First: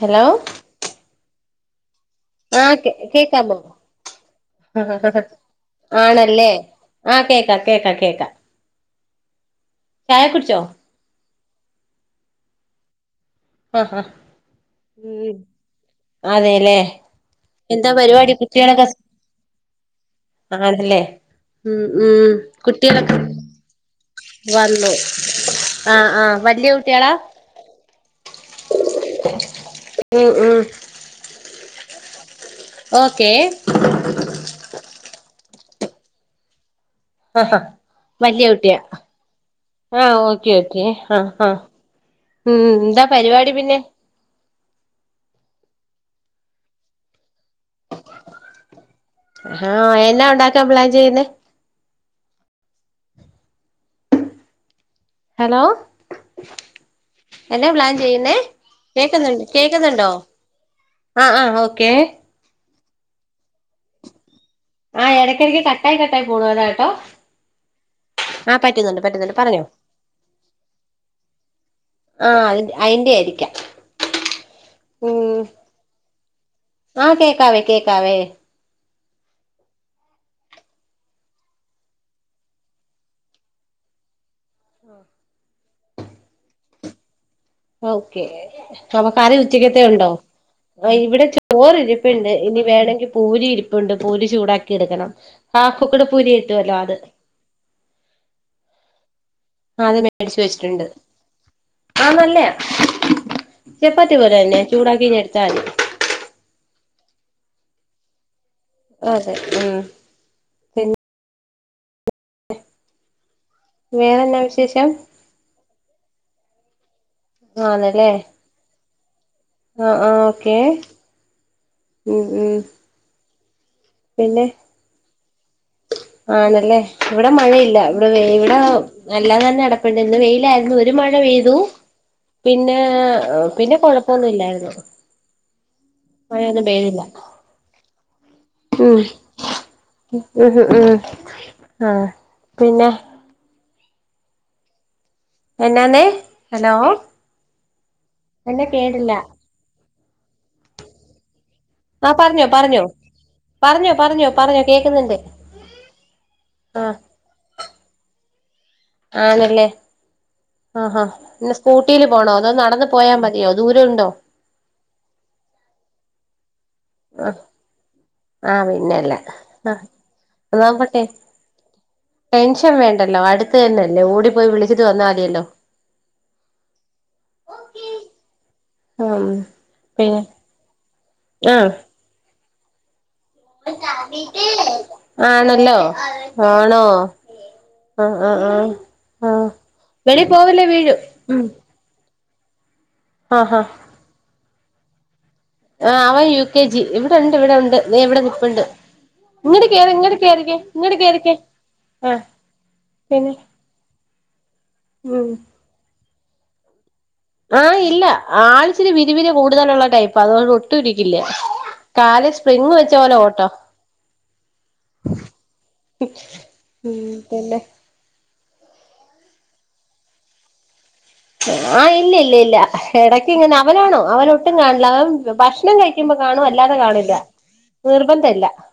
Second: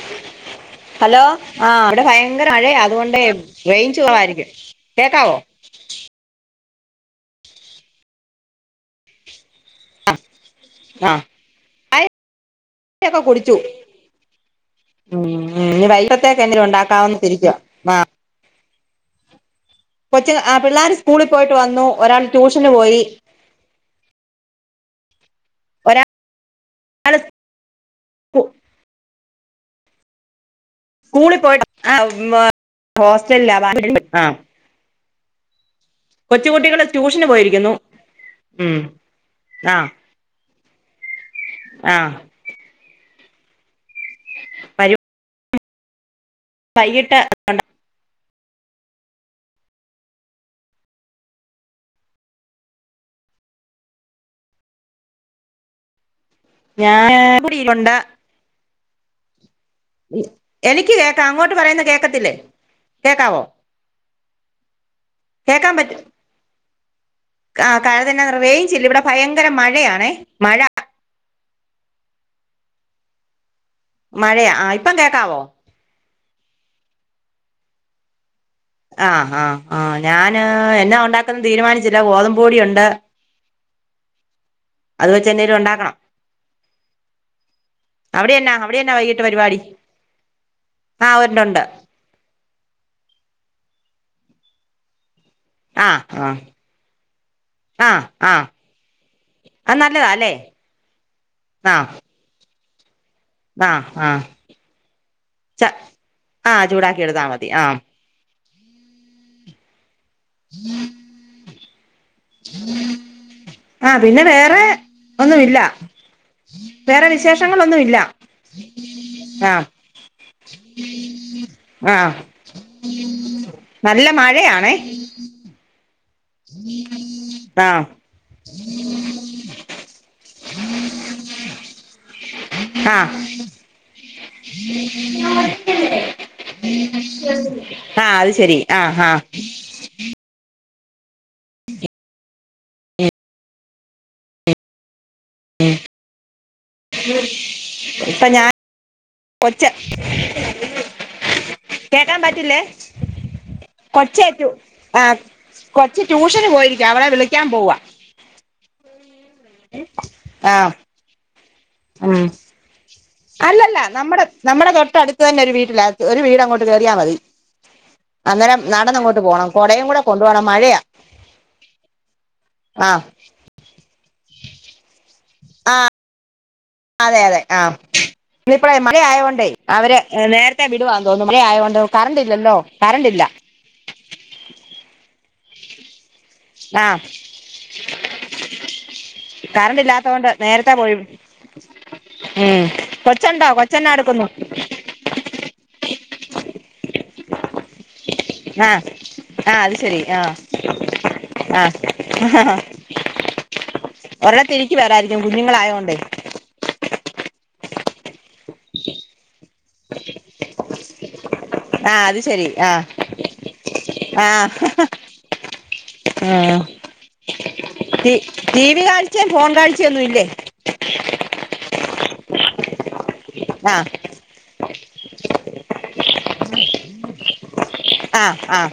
Hello. Hello ആഹ് ഇവിടെ ഭയങ്കര മഴയ ആഹ് കേ അതുകൊണ്ടേ കേക്കാമോ റൈജ്ജ് പോവായിരിക്കും കേക്കാവോ. ആണല്ലേ ആഹ് കേക്കാ കേക്കാ കേക്കാ ചായക്കെ കുടിച്ചോ. ആഹ്. ഒക്കെ കുടിച്ചു ആഹ് ആഹ് ഉം വൈകിട്ടത്തൊക്കെ എങ്കിലും അതെല്ലേ ഉണ്ടാക്കാവന്ന് തിരിക്കുവ എന്താ പരിപാടി കുട്ട്യേളൊക്കെ സ് കൊച്ച് ആഹ് പിള്ളേര് ആണല്ലേ സ്കൂളിൽ പോയിട്ട് ഉം വന്നു ഒരാൾ ഉം ട്യൂഷന് പോയി കുട്ട്യേളൊക്കെ വന്നു ആഹ് ആഹ് വല്ല്യ കുട്ട്യേളാ? ഒരാള് ഉം ഉം സ്കൂളിൽ പോയിട്ട് [unintelligible] ഓക്കേ ഹോസ്റ്റലല്ല ആഹ് കൊച്ചു കുട്ടികള് ആഹാ വല്ല്യ കുട്ട്യാ ആഹ് ഓക്കെ ഓക്കെ ആഹ് ആഹ്. ആഹ്. ഉം ന്താ പരിവാടി പിന്നെ. പരും വൈകിട്ട് ആഹ് എന്നാ ഒണ്ടാക്കാൻ പ്ലാൻ ചെയ്യുന്നെ ഹലോ ഞാൻ എന്നാ പ്ലാൻ പൊടിയിരുപ്പൊണ്ട് ചെയ്യുന്നേ കേക്കുന്നുണ്ട് കേക്കുന്നുണ്ടോ എനിക്ക് ആ കേക്കാം ആ അങ്ങോട്ട് പറയുന്നെ ഓക്കേ കേക്കത്തില്ലേ കേക്കാവോ ആഹ് എടക്കെടക്ക്‌ കട്ടായി കട്ടായി പോണു അതാ കേട്ടോ ആഹ് കാര്യതെന്നാന്നറിയൊ റേയിഞ്ചില്ല ഇവിടെ പറ്റുന്നുണ്ട് ഭയങ്കര പറഞ്ഞോ മഴയാണെ മഴ ആഹ് അത് അയിന്റെയാരിക്കാം മഴയാ ആഹ് ഇപ്പ കേക്കാവോ ആഹ് കേക്കാവേ കേക്കാവേ ആഹ് ആഹ് ആഹ് ഞാന് എന്നാ ഒണ്ടാക്കുന്ന് തീരുമാനിച്ചില്ല ഗോതമ്പ് പൊടിയൊണ്ട് അതുവെച്ചെന്നേലും ഒണ്ടാക്കണം ഓക്കെ അവിടെ എന്നാ അവിടെ എന്നാ അപ്പം വൈകിട്ട് കറി പരിപാടി ഉച്ചക്കത്തെ ഒണ്ടോ ആഹ് ആ ഇവിടെ ഉണ്ട് ഉണ്ട് ചോറിരി പ്പ്ണ്ട് ഇനി വേണെങ്കി പൂരി ഇരിപ്പുണ്ട് പൂരി ചൂടാക്കി എടുക്കണം ആഹ് കുക്കട പൂരി ആയിട്ട് വെല്ലോം ആത് ആഹ് ആഹ് അത് നല്ലതാ അല്ലേ മേടിച്ചു വെച്ചിട്ടുണ്ട് ആഹ് നല്ലെയാ ആഹ് ചപ്പാത്തി ആഹ് പോലെന്നെയാ ചൂടാക്കി ഇങ്ങെടുത്താ മതി ച ആഹ് ചൂടാക്കി എടുത്താ മതി ആഹ് അതെ ഉം പിന്നെ ആഹ് പിന്നെ വേറെന്നാ വേറെ വിശേഷം ഒന്നുവില്ലാ വേറെ വിശേഷങ്ങളൊന്നുവില്ല ആഹ് ആഹ് ആഹ് ഓക്കേ ആഹ് ഉം ഉം നല്ല പിന്നെ മഴയാണേ ആണല്ലേ ഇവിടെ മഴയില്ല ആഹ് ഇവിടെ വെയ് ഇവിടെ അല്ലാതെ തന്നെ അടപ്പ്ണ്ട് ഇന്ന് വെയിലാരുന്നു ഒരു മഴ പെയ്തു പിന്നേ ആഹ് പിന്നെ കൊഴപ്പൊന്നുല്ലാരുന്നു ആഹ് അത്ശെരി ഉം ഉം ഉം ഉം ആഹ് പിന്നെ എന്നാന്നേ ഹലോ ഇപ്പം ഞാ എന്നാ കേട്ടില്ല ഒച്ച ആ കേക്കാൻ പറഞ്ഞോ പറ്റില്ലേ പറഞ്ഞോ പറഞ്ഞോ പറഞ്ഞോ കൊച്ചേറ്റു പറഞ്ഞോ കേക്കുന്നുണ്ട് ആഹ് കൊച്ച് ട്യൂഷന് ആ പോയിരിക്കാ അവളെ വിളിക്കാൻ പോവാ ആണല്ലേ ആഹ് ആഹ് പിന്നെ സ്കൂട്ടീല് ഉം പോണോ അതോ നടന്ന് പോയാ മതിയോ അല്ലല്ല ദൂരം ഉണ്ടോ നമ്മടെ നമ്മടെ തൊട്ടടുത്ത് തന്നെ ഒരു വീട്ടിലാ ഒരു വീടങ്ങോട്ട് കേറിയാ മതി ആ അന്നേരം ആഹ് പിന്നെല്ല നടന്നങ്ങോട്ട് പോണം ആഹ് കൊടേം കൂടെ കൊണ്ട് പോണം മഴയാ അതാവുമ്പട്ടെ ടെൻഷൻ ആഹ് വേണ്ടല്ലോ അടുത്ത് തന്നല്ലേ ഓടിപ്പോയി വിളിച്ചിട്ട് വന്നാ മതിയല്ലോ ആഹ് അതെ അതെ ആഹ് ഇന്ന് ഇപ്പഴേ മഴ ഉം ആയകൊണ്ടേ അവര് പിന്നെ നേരത്തെ വിടുവാന്ന് തോന്നുന്നു മഴ ആഹ് ആയകൊണ്ട് കറണ്ടില്ലല്ലോ കറണ്ടില്ല ആണല്ലോ ആണോ ആഹ് ആഹ് ആഹ് ആഹ് ആഹ് കറണ്ട് വെളീ ഇല്ലാത്തോണ്ട് പോവല്ലേ നേരത്തെ പോയി വീഴും ഉം ഉം ആഹ് കൊച്ചൊണ്ടോ ഹാ കൊച്ചെന്നാടുക്കുന്നു ആഹ് അവൻ യു കെ ജി ഇവിടെണ്ട് ഇവിടെ ഉണ്ട് ദേ ഇവിടെ നിപ്പുണ്ട് ആഹ് ആഹ് ഇങ്ങട് അത് കേറ് ശെരി ഇങ്ങട് ആഹ് കേറിക്കെ ഇങ്ങട് കേറിക്കെ ആഹ് പിന്നെ ഒരു ഇടത്ത് ഇരിക്കുവേലായിരിക്കും ഉം കുഞ്ഞുങ്ങളായതുകൊണ്ടേ ആഹ് ഇല്ല ആൾ ഇച്ചിരി വിരിവിരി കൂടുതലുള്ള ടൈപ്പ് അതുകൊണ്ട് ഒട്ടും ഇരിക്കില്ല ആഹ് അത് കാല് ശെരി സ്പ്രിംഗ് ആഹ് വെച്ച പോലെ ഓട്ടം ആഹ് ഉം പിന്നെ ടി ടി വി കാഴ്ച്ചെ ഫോൺ കാഴ്ച്ചെ ഒന്നുല്ലേ ആഹ് ഇല്ല ഇല്ല ഇല്ല ഇടക്ക് ഇങ്ങനെ ആഹ് അവനാണോ അവനൊട്ടും കാണില്ല ഭക്ഷണം കഴിക്കുമ്പോ കാണും അല്ലാതെ കാണില്ല ആഹ് നിർബന്ധല്ല ആഹ്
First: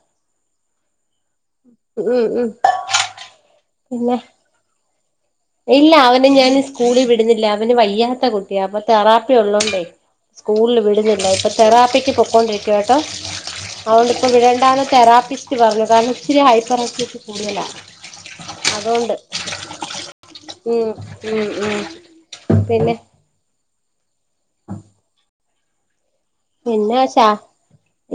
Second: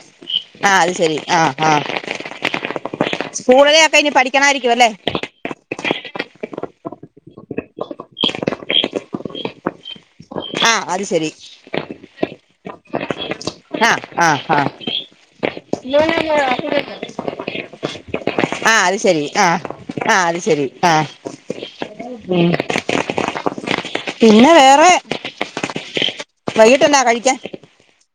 ആഹ് അത് ശെരി ഉം ഉം സ്കൂളിലെക്കെ ഇനി പിന്നെ പഠിക്കണായിരിക്കും അല്ലേ ഇല്ല അവനെ ഞാൻ സ്കൂളിൽ വിടുന്നില്ല അവന് വയ്യാത്ത കുട്ടിയാ അപ്പൊ തെറാപ്പി ഉള്ളോണ്ടേ സ്കൂളിൽ ആഹ് അത് വിടുന്നില്ല ശെരി ഇപ്പൊ തെറാപ്പിക്ക് പോക്കൊണ്ടിരിക്കുവ ട്ടോ ആഹ് അതൊണ്ടിപ്പോം ആഹ് ആഹ് വിടണ്ടാന്ന് തെറാപ്പിസ്റ്റ് പറഞ്ഞു കാരണം ഇത്തിരി ഹൈപ്പർറസി കൂടുതലാ ആഹ് അത് അതുകൊണ്ട് ശരി ആഹ് ആഹ് അത് ശെരി ഉം ആഹ് ഉം ഉം ഉം പിന്നെ പിന്നെ വേറെ പിന്നെ വൈകിട്ടെന്നാ ക്ഷാ കഴിക്കാൻ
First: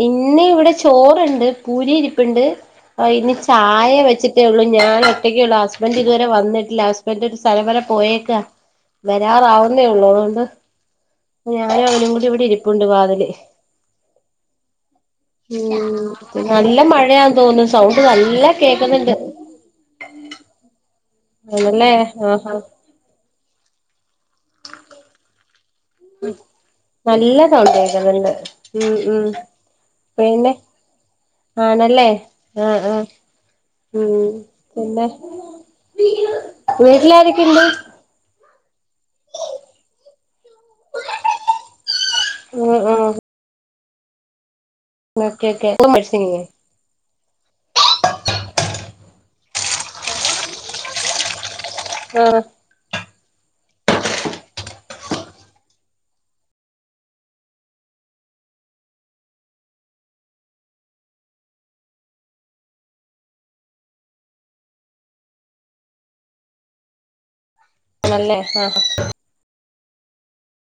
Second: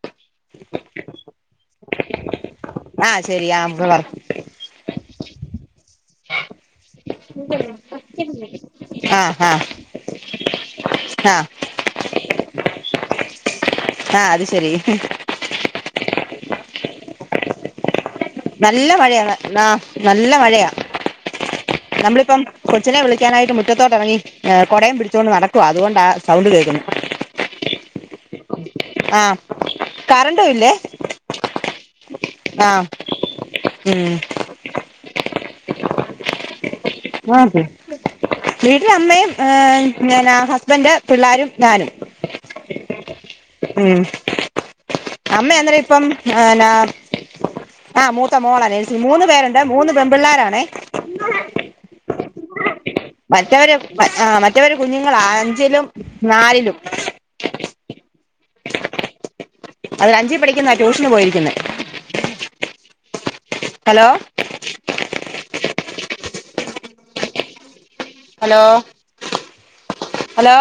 ഇന്ന് ഇവിടെ ചോറുണ്ട് പൂരി ഇരിപ്പുണ്ട് ആഹ് അയ്നി ശെരി ആഹ് ചായ വെച്ചിട്ട് ട്ടെ ഉള്ളൂ ഞാന് ഒറ്റക്കെള്ളൂ ഹസ്ബൻന്റ് ഇതുവരെ വന്നിട്ടില്ല ഹസ്ബൻഡറ് ഒരു സ്ഥലം വരെ പോയേക്കാ ആഹ് ആഹ് വരാറാവുന്നേ ഉള്ളൂ അതുകൊണ്ട് ആഹ് ഞാനും അവനും കൂടി ഇവിടെ ഇരിപ്പുണ്ട് വാതില് ആഹ് അത് ശരി ഉം നല്ല മഴയാ തോന്നുന്നു സൗണ്ട് നല്ല നല്ല കേക്കുന്നുണ്ട് മഴെയാണ് ആഹ് നല്ല മഴെയാ ആണല്ലേ നമ്മളിപ്പം ആഹാ കൊച്ചിനെ വിളിക്കാനായിട്ട് മുറ്റത്തോട്ട് ഇറങ്ങി ഏഹ് കുടയും പിടിച്ചുകൊണ്ട് നടക്കുവ അത് കൊണ്ടാ സൗണ്ട് കേൾക്കുന്നത് നല്ല സൗണ്ട് കേക്കുന്നുണ്ട് ഉം ആ ഉം കറണ്ടും പിന്നെ ഇല്ലേ ആണല്ലേ ആ ആഹ് ആഹ് ഉം മ്മ് പിന്നെ വീട്ടിലാരൊക്കെണ്ട്? [unintelligible] വീട്ടില് അമ്മയും ഏഹ് എന്നാ ഹസ്ബന്ഡ് പിള്ളാരും ഞാനും ഉം ആഹ് മ്മ് ഓക്കെ അമ്മ ഓക്കെ അന്നേരം ഇപ്പം ഏഹ് എന്നാ ആഹ് മൂത്ത മോളാ നേഴ്സിംഗ് മൂന്ന് പേരുണ്ട് മൂന്ന് പെൺപിള്ളോരാണെ ആഹ് മറ്റവര് ആഹ് മറ്റവര് കുഞ്ഞുങ്ങളാ അഞ്ചിലും നാലിലും അതിൽ അഞ്ചിൽ പഠിക്കുന്നതാ ട്യൂഷന് പോയിരിക്കുന്നേ ഹലോ ആണല്ലേ ഹലോ ആഹ് ഹലോ